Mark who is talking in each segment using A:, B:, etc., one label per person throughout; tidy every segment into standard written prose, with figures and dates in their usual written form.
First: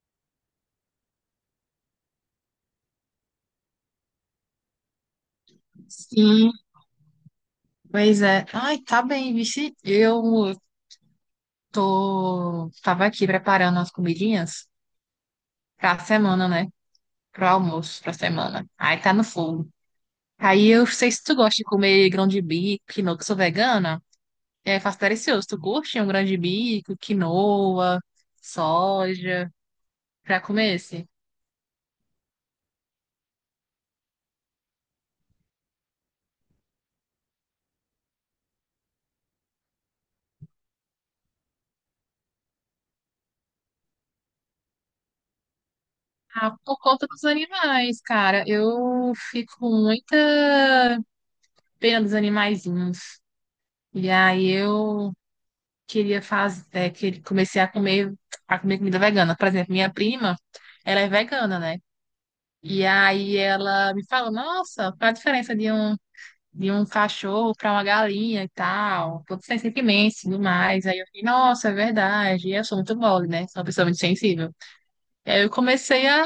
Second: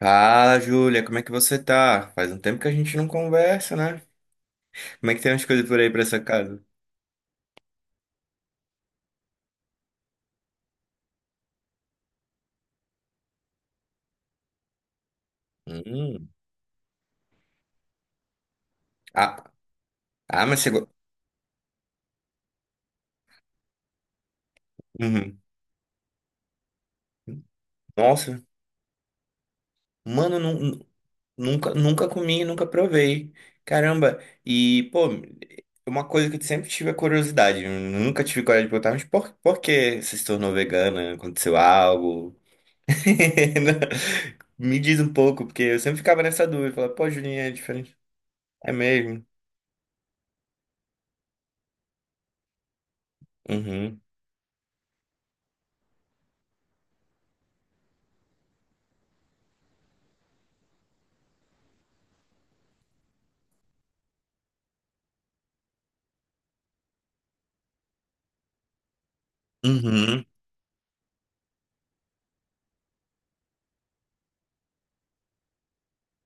A: Fala, Júlia, como é que você tá? Faz um tempo que a gente não conversa, né? Como é que tem as coisas por aí pra essa
B: Sim,
A: casa?
B: pois é. Ai, tá bem, vixe. Eu tava aqui preparando as comidinhas pra
A: Hum.
B: semana, né? Pro almoço, pra semana. Aí tá no
A: Ah,
B: fogo.
A: ah, mas
B: Aí
A: você.
B: eu sei se tu gosta de comer grão de bico, quinoa, que eu sou vegana. É, faço
A: Uhum.
B: delicioso. Tu curte um grão de bico, quinoa,
A: Nossa,
B: soja,
A: mano,
B: pra comer esse?
A: nunca comi, nunca provei. Caramba, e, pô, uma coisa que eu sempre tive a curiosidade, eu nunca tive coragem de perguntar, mas por que você se tornou vegana? Aconteceu algo? Me diz um pouco, porque eu sempre ficava nessa
B: Ah,
A: dúvida,
B: por
A: falava,
B: conta
A: pô,
B: dos
A: Julinha, é diferente.
B: animais, cara.
A: É
B: Eu
A: mesmo?
B: fico com muita pena dos animaizinhos.
A: Uhum.
B: E aí eu queria fazer, que comecei a comer, comida vegana. Por exemplo, minha prima, ela é vegana, né? E aí ela me falou, nossa, qual a diferença de um cachorro para uma galinha e tal? Todos são sentimentos e
A: Uhum.
B: tudo mais. Aí eu fiquei, nossa, é verdade. E eu sou muito mole, né? Sou uma pessoa muito sensível. E aí eu comecei a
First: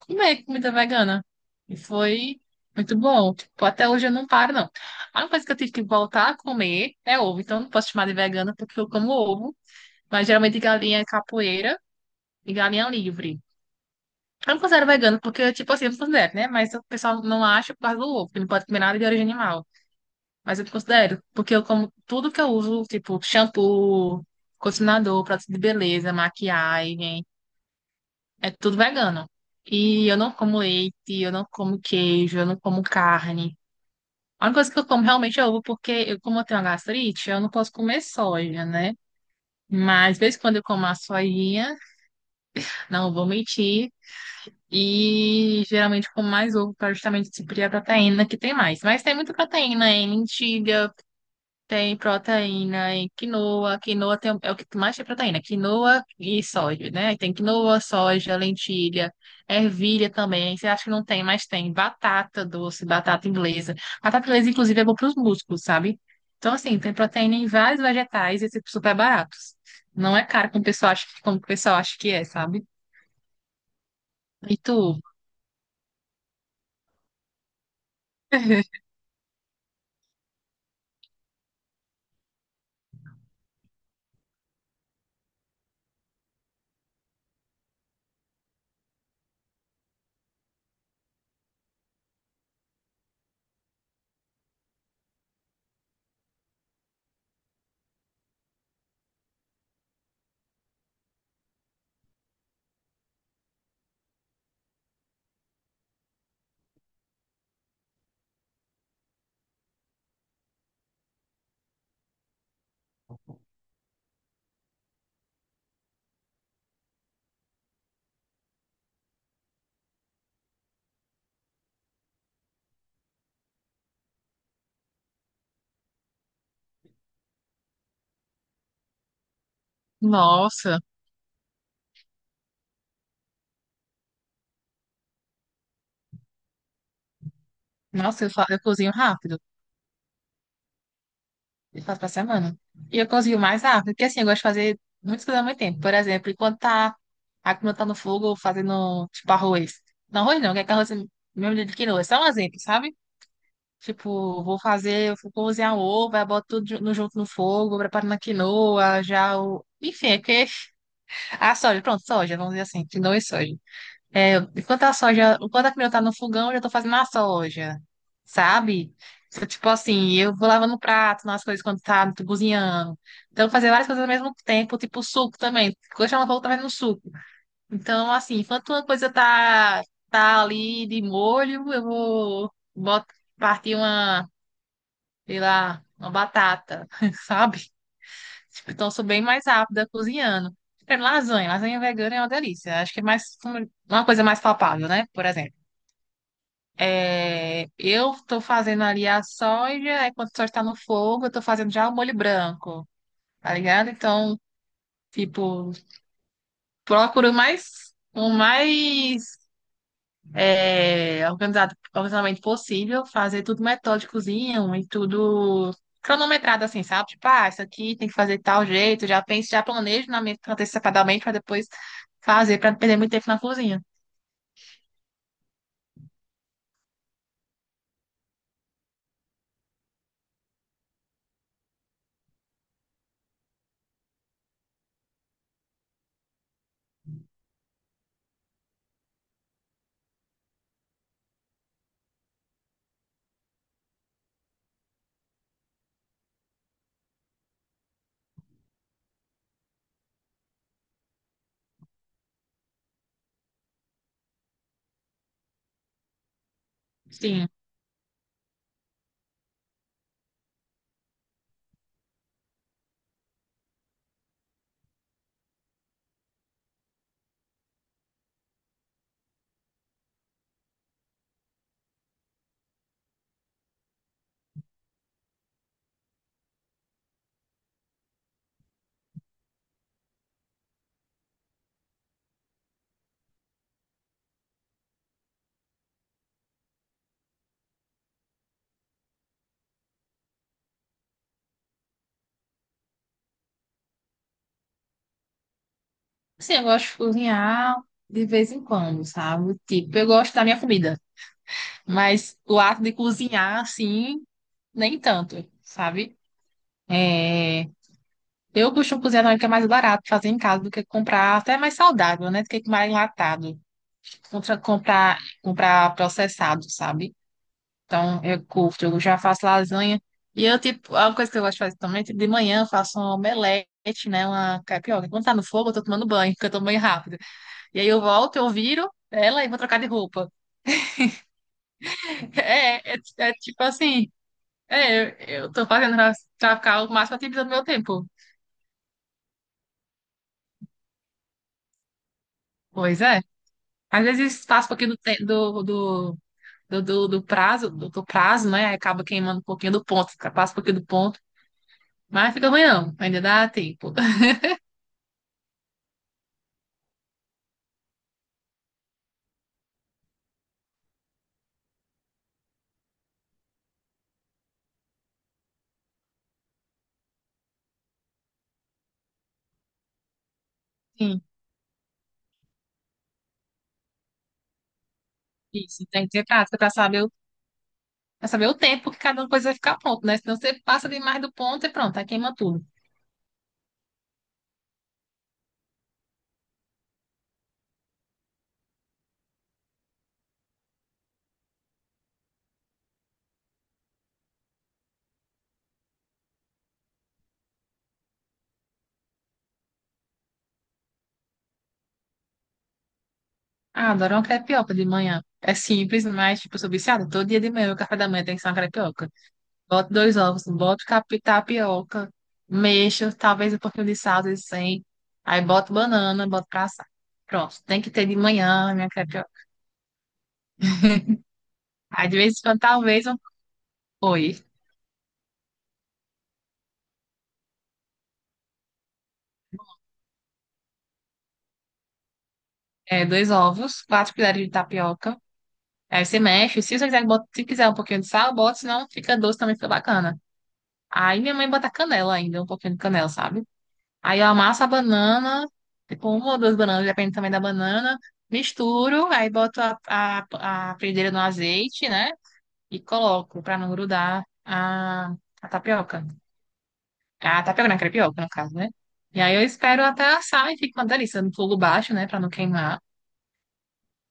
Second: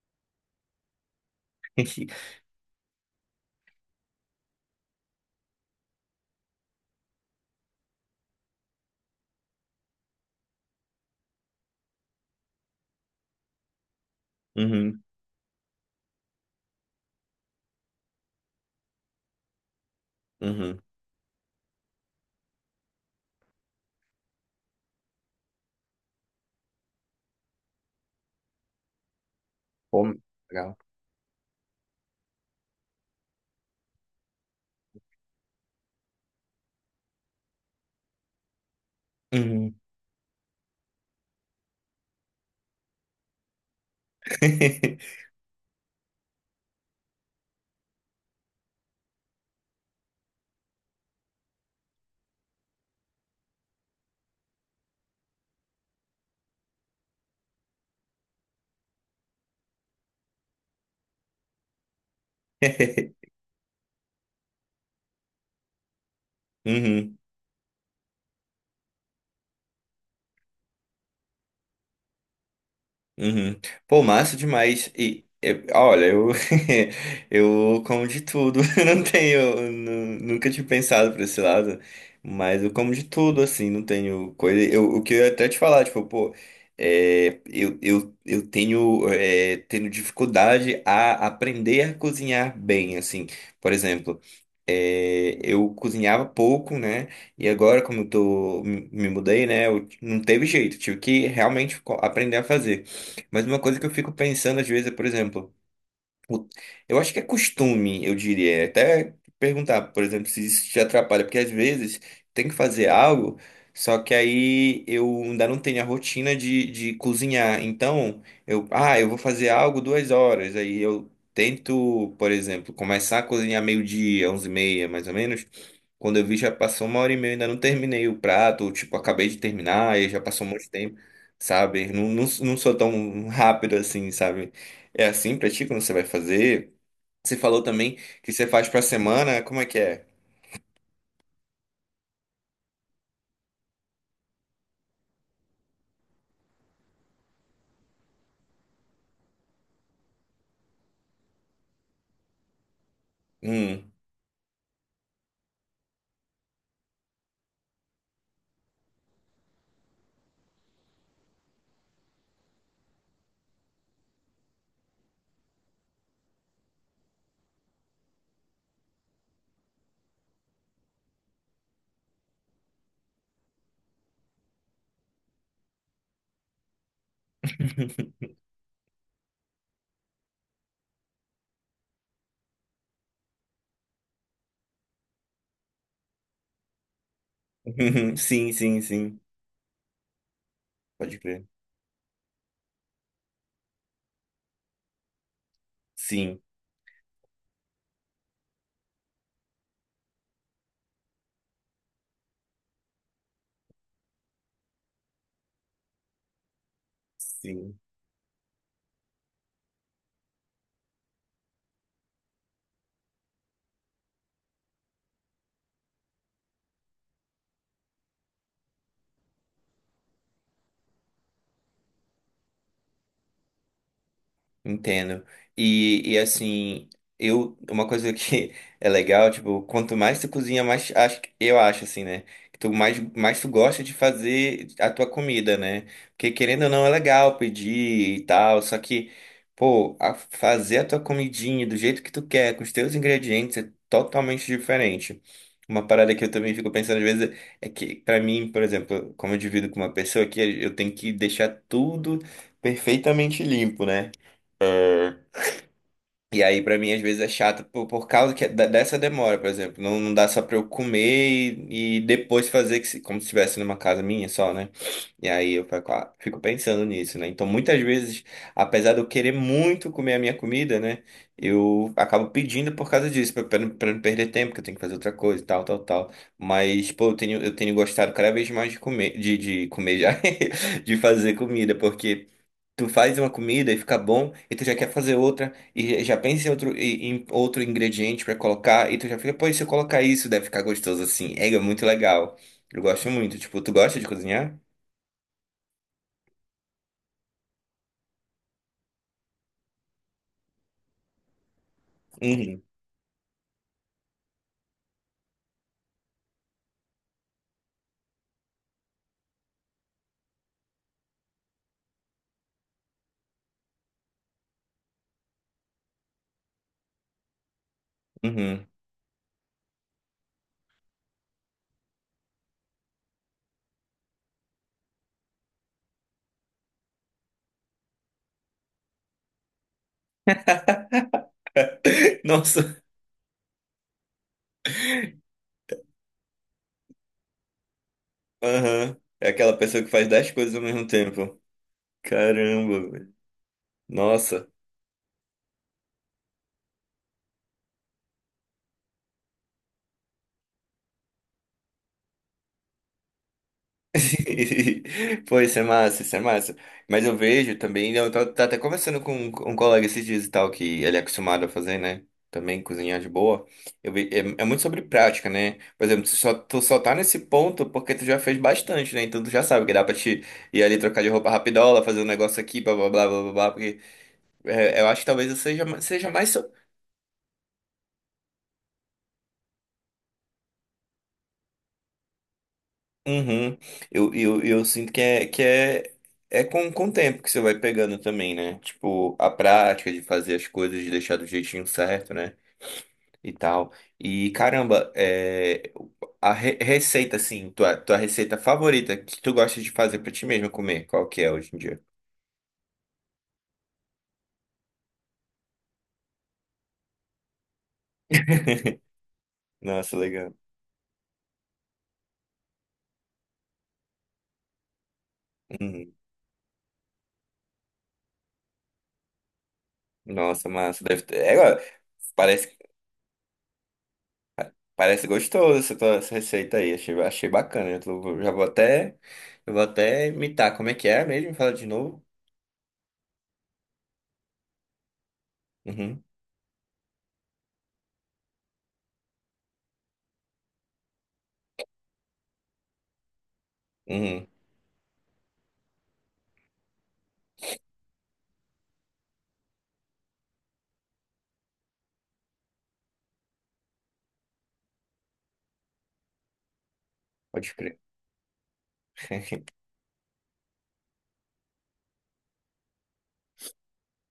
B: comer comida vegana. E foi muito bom. Tipo, até hoje eu não paro, não. A única coisa que eu tive que voltar a comer é ovo. Então eu não posso chamar de vegana porque eu como ovo. Mas geralmente galinha é capoeira e galinha livre. Eu não considero
A: Uhum,
B: vegano porque, tipo assim, eu não considero, né? Mas o pessoal não acha por causa do ovo, que não pode comer nada de origem animal. Mas eu
A: uhum.
B: considero, porque eu como tudo que eu uso, tipo shampoo, condicionador, produto de beleza, maquiagem, é tudo vegano.
A: Pô,
B: E eu não como
A: legal.
B: leite, eu não como queijo, eu não como carne. A única coisa que eu como realmente é ovo, como eu tenho uma gastrite, eu não posso comer soja, né?
A: Uhum.
B: Mas de vez em quando eu como a sojinha, não vou mentir. E geralmente com mais ovo para justamente suprir a proteína que tem mais. Mas tem muita proteína em lentilha, tem proteína em quinoa. Quinoa tem, é o que mais tem proteína, quinoa e soja, né? Tem quinoa, soja, lentilha, ervilha também. Você acha que não tem, mas tem batata doce, batata inglesa. Batata inglesa, inclusive, é bom para os músculos, sabe? Então, assim, tem
A: Uhum,
B: proteína em vários vegetais e esses super baratos. Não é caro como o pessoal acha, como o pessoal acha que é, sabe?
A: uhum. Pô, massa
B: E tu?
A: demais. Olha, eu, eu como de tudo. Eu não tenho, nunca tinha pensado por esse lado, mas eu como de tudo, assim, não tenho coisa. O que eu ia até te falar, tipo, pô, eu tenho, tenho dificuldade a aprender a cozinhar bem, assim. Por exemplo. É, eu cozinhava pouco, né? E agora, como eu tô, me mudei, né? Não teve jeito, tive que realmente aprender a fazer. Mas uma coisa que eu fico pensando às vezes é, por exemplo, o- eu acho que é costume, eu diria. É Até perguntar, por exemplo, se isso te atrapalha, porque às vezes tem que fazer algo, só que aí eu ainda não tenho a rotina de cozinhar. Então, eu vou fazer algo 2 horas. Aí eu tento, por exemplo, começar a cozinhar meio-dia, 11:30, mais ou menos. Quando eu vi, já passou uma hora e meia, ainda não terminei o prato, ou, tipo, acabei de terminar, e já passou um monte de
B: Nossa,
A: tempo, sabe? Não sou tão rápido assim, sabe? É assim pra ti quando você vai fazer? Você falou também
B: nossa, eu,
A: que você
B: fa- eu
A: faz pra
B: cozinho rápido.
A: semana, como é que é?
B: Eu faço pra semana. E eu cozinho mais rápido, porque assim, eu gosto de fazer muitas coisas ao mesmo tempo. Por exemplo, enquanto a comida tá no fogo, fazendo, tipo, arroz. Não, arroz não, que é que arroz é mesmo de quinoa. É só um exemplo, sabe?
A: Hum.
B: Tipo, vou cozinhar um ovo, aí boto tudo junto no fogo, preparo na quinoa, já o. Enfim, é que. A soja, pronto, soja, vamos dizer assim, quinoa e soja. É, enquanto a quinoa tá no fogão, eu já tô fazendo a soja, sabe? Então, tipo assim, eu vou lavando o prato, nas coisas quando tá cozinhando. Então, fazer várias coisas ao mesmo tempo, tipo suco também. Quando chama fogo, tá fazendo suco. Então, assim, enquanto uma coisa tá ali de molho, eu vou boto, partir uma sei lá, uma batata, sabe?
A: Sim,
B: Tipo,
A: sim,
B: então eu sou
A: sim.
B: bem mais rápida cozinhando. Por exemplo,
A: Pode crer.
B: lasanha vegana é uma delícia. Acho que é mais uma coisa mais palpável, né? Por exemplo,
A: Sim,
B: eu tô fazendo ali a soja, aí quando a soja tá no fogo, eu tô fazendo já o molho branco, tá ligado? Então, tipo, procuro
A: sim.
B: mais o mais é, organizado, organizadamente possível, fazer tudo metódicozinho e tudo cronometrado, assim, sabe? Tipo, ah, isso aqui tem que fazer de tal jeito, já penso, já planejo na minha antecipadamente para depois fazer, para não perder muito tempo na cozinha.
A: Entendo. E assim, eu, uma coisa que é legal, tipo, quanto mais tu cozinha, mais acho, eu acho assim, né? Que mais tu gosta de fazer a tua comida, né? Porque querendo ou não é legal pedir e tal, só que, pô, fazer a tua comidinha do jeito que tu quer, com os teus ingredientes, é totalmente diferente. Uma parada que eu também fico pensando às vezes é que, pra mim, por exemplo, como eu divido com uma pessoa aqui, eu tenho que deixar tudo perfeitamente limpo, né? E aí, pra mim, às vezes é
B: Sim.
A: chato por causa que, dessa demora, por exemplo. Não, dá só pra eu comer e depois fazer que se- como se estivesse numa casa minha só, né? E aí eu fico, ah, fico pensando nisso, né? Então, muitas vezes, apesar de eu querer muito comer a minha comida, né? Eu acabo pedindo por causa disso, pra não perder tempo, que eu tenho que fazer outra coisa e tal, tal, tal. Mas, pô, eu tenho gostado cada vez mais de comer, de fazer comida, porque. Tu faz uma comida e fica bom, e tu já quer fazer outra, e já pensa em outro, em outro ingrediente pra colocar, e tu já fica, pô, e se eu colocar isso, deve ficar gostoso assim. É, é muito legal. Eu gosto muito. Tipo, tu gosta de cozinhar?
B: Sim, eu gosto de cozinhar de vez em quando, sabe? Tipo, eu gosto da minha comida, mas o
A: Uhum,
B: ato de cozinhar, assim, nem tanto, sabe? É... Eu costumo cozinhar também, que é mais barato fazer em casa do que comprar, até é mais saudável, né? Do que comprar enlatado. Contra comprar processado, sabe? Então, eu
A: uhum.
B: curto, eu já faço lasanha. E eu, tipo, é uma coisa que eu gosto de fazer também, tipo, de manhã eu faço um omelete, né? Uma crepioca. Quando tá no fogo, eu tô tomando banho, porque eu tomo banho rápido. E aí eu volto, eu viro ela e vou trocar de roupa.
A: Nossa,
B: É tipo assim, é, eu tô fazendo pra, ficar o máximo ativo do meu tempo.
A: aham. É aquela pessoa que faz 10 coisas ao mesmo tempo. Caramba,
B: Pois
A: velho.
B: é. Às vezes
A: Nossa.
B: faço um pouquinho do prazo, né? Aí acaba queimando um pouquinho do ponto, passa um pouquinho do ponto. Mas fica ruim não, ainda dá tempo.
A: Pô, isso é massa, isso é massa. Mas eu vejo também, eu tô, tá até conversando com um colega esses dias e tal, que ele é acostumado a fazer, né? Também cozinhar de boa. Eu vi, é, é muito sobre prática, né? Por exemplo, tu só tá nesse ponto porque tu já fez bastante, né? Então tu já sabe que dá pra te ir ali trocar de
B: Sim,
A: roupa rapidola, fazer um negócio aqui, blá blá blá blá blá, blá porque é, eu acho que talvez
B: isso. Tem
A: seja
B: que ter
A: mais.
B: prática para Pra saber o tempo que cada coisa vai ficar pronto, né? Senão você passa demais do ponto e pronto, aí queima tudo.
A: Uhum. Eu sinto que é, é com o tempo que você vai pegando também, né? Tipo, a prática de fazer as coisas, de deixar do jeitinho certo, né? E tal. E caramba, é, receita, assim, tua receita favorita que tu gosta de fazer pra ti mesma comer, qual que é hoje em dia?
B: Ah, adoro uma crepioca de manhã. É simples, mas, tipo, eu sou viciada. Todo dia de manhã, o café da manhã tem que ser uma crepioca. Boto
A: Nossa,
B: dois
A: legal.
B: ovos, boto tapioca, mexo, talvez um pouquinho de sal, de sem. Aí boto
A: Uhum.
B: banana, boto pra assar. Pronto, tem que ter de manhã a minha crepioca.
A: Nossa, massa. Deve ter. É, ó,
B: Aí, de vez em
A: parece
B: quando, talvez, um... Oi,
A: parece gostoso essa, essa receita aí. Achei bacana. Eu vou até imitar. Como é que é mesmo? Fala de novo.
B: dois ovos, quatro colheres de tapioca.
A: Uhum,
B: Aí você mexe. Se você quiser, se quiser um pouquinho de sal, bota, senão fica doce também, fica bacana. Aí minha mãe bota canela ainda, um pouquinho de canela, sabe? Aí
A: uhum.
B: eu amasso a banana, tipo uma ou duas bananas, depende também da banana. Misturo, aí boto a frigideira no azeite, né? E coloco pra não grudar a tapioca. A
A: Pode
B: tapioca não, a
A: crer.
B: crepioca, no caso, né? E aí eu espero até assar e fica uma delícia no fogo baixo, né? Pra não queimar.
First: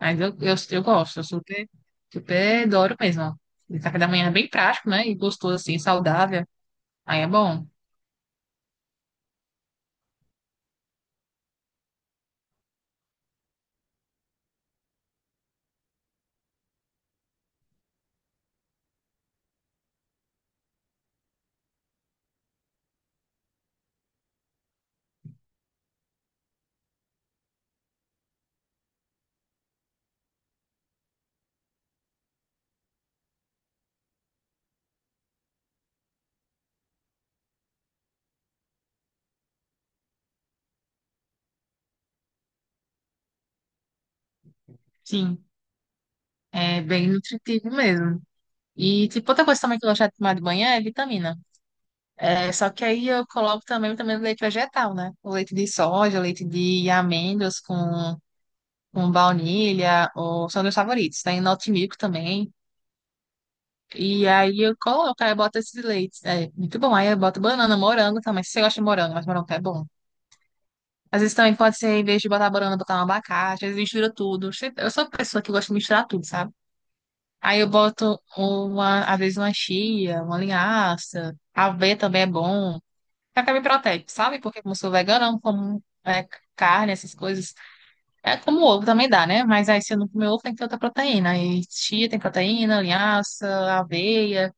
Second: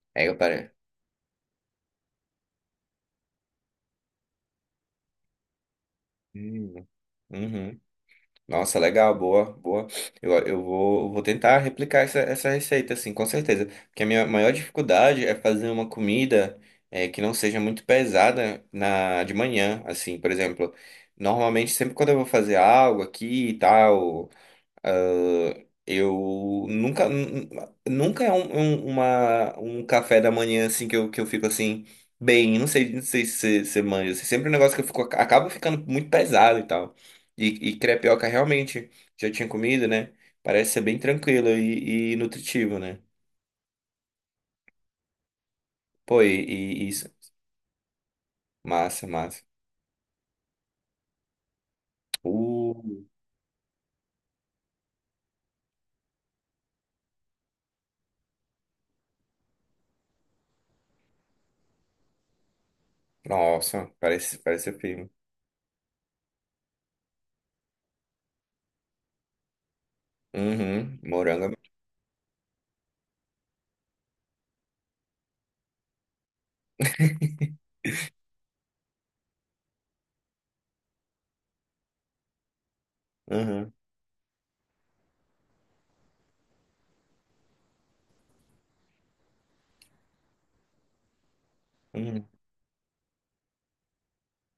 B: Mas
A: É,
B: eu,
A: eu
B: eu,
A: parei.
B: eu gosto, eu super, super adoro mesmo. Ó. E café da manhã é bem prático, né? E gostoso, assim, saudável.
A: Hum,
B: Aí é bom.
A: uhum. Nossa, legal, boa, boa. Eu vou tentar replicar essa receita, assim, com certeza. Porque a minha maior dificuldade é fazer uma comida é, que não seja muito pesada na, de manhã, assim, por exemplo. Normalmente, sempre quando eu vou fazer algo aqui e tal, ah, eu nunca, nun- nunca é um café da manhã assim que eu fico assim, bem, não sei, não sei se você manja, assim, sempre um negócio que eu fico, acabo ficando muito pesado e tal. E crepioca realmente já tinha comido, né? Parece ser bem tranquilo e nutritivo, né?
B: Sim,
A: Pô,
B: é
A: e isso,
B: bem nutritivo mesmo.
A: massa,
B: E, tipo,
A: massa.
B: outra coisa também que eu gosto de tomar de manhã é vitamina. É, só
A: Uh,
B: que aí eu coloco também o vitamina do leite vegetal, né? O leite de soja, o leite de amêndoas com baunilha, ou, são meus favoritos. Tem Noti Milk também.
A: nossa,
B: E
A: parece,
B: aí
A: parece
B: eu
A: ser firme.
B: coloco, aí eu boto esses leites. É muito bom. Aí eu boto banana, morango também. Se você gosta de morango, mas morango é bom.
A: Uhum,
B: Às vezes
A: morango.
B: também pode ser, em vez de botar banana, botar um abacate, às vezes mistura tudo. Eu sou uma pessoa que gosta de misturar tudo, sabe? Aí eu boto uma, às vezes uma chia, uma linhaça, aveia também é bom. Até me
A: Uhum,
B: protege, sabe? Porque como eu sou vegana, eu não como carne, essas coisas. É como ovo também dá, né? Mas aí se eu não comer ovo, tem que ter outra proteína. Aí chia tem
A: uhum,
B: proteína, linhaça, aveia.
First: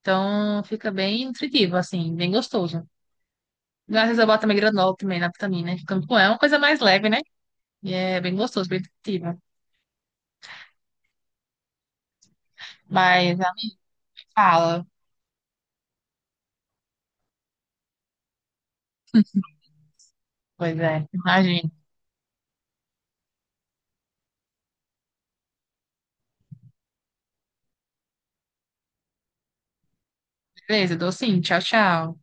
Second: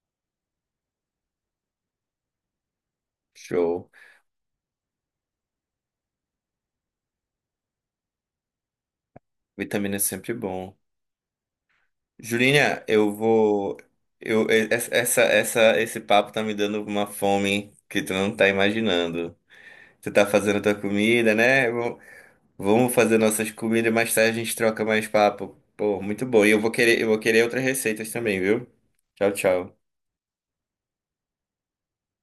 B: Então fica bem nutritivo, assim, bem gostoso.
A: show.
B: Às vezes eu boto também granola também na vitamina, né? É uma coisa mais leve, né? E é bem gostoso, bem nutritivo.
A: Vitamina é sempre bom. Julinha, eu
B: Mas ela
A: vou.
B: me
A: Eu, e-
B: fala.
A: essa- esse papo tá me dando uma fome que tu não tá imaginando. Tu tá fazendo tua
B: Pois é,
A: comida, né?
B: imagina.
A: Vamos fazer nossas comidas, mais tarde a gente troca mais papo. Pô, muito bom. Eu vou querer outras receitas também, viu? Tchau, tchau.
B: Beleza, dou sim. Tchau, tchau.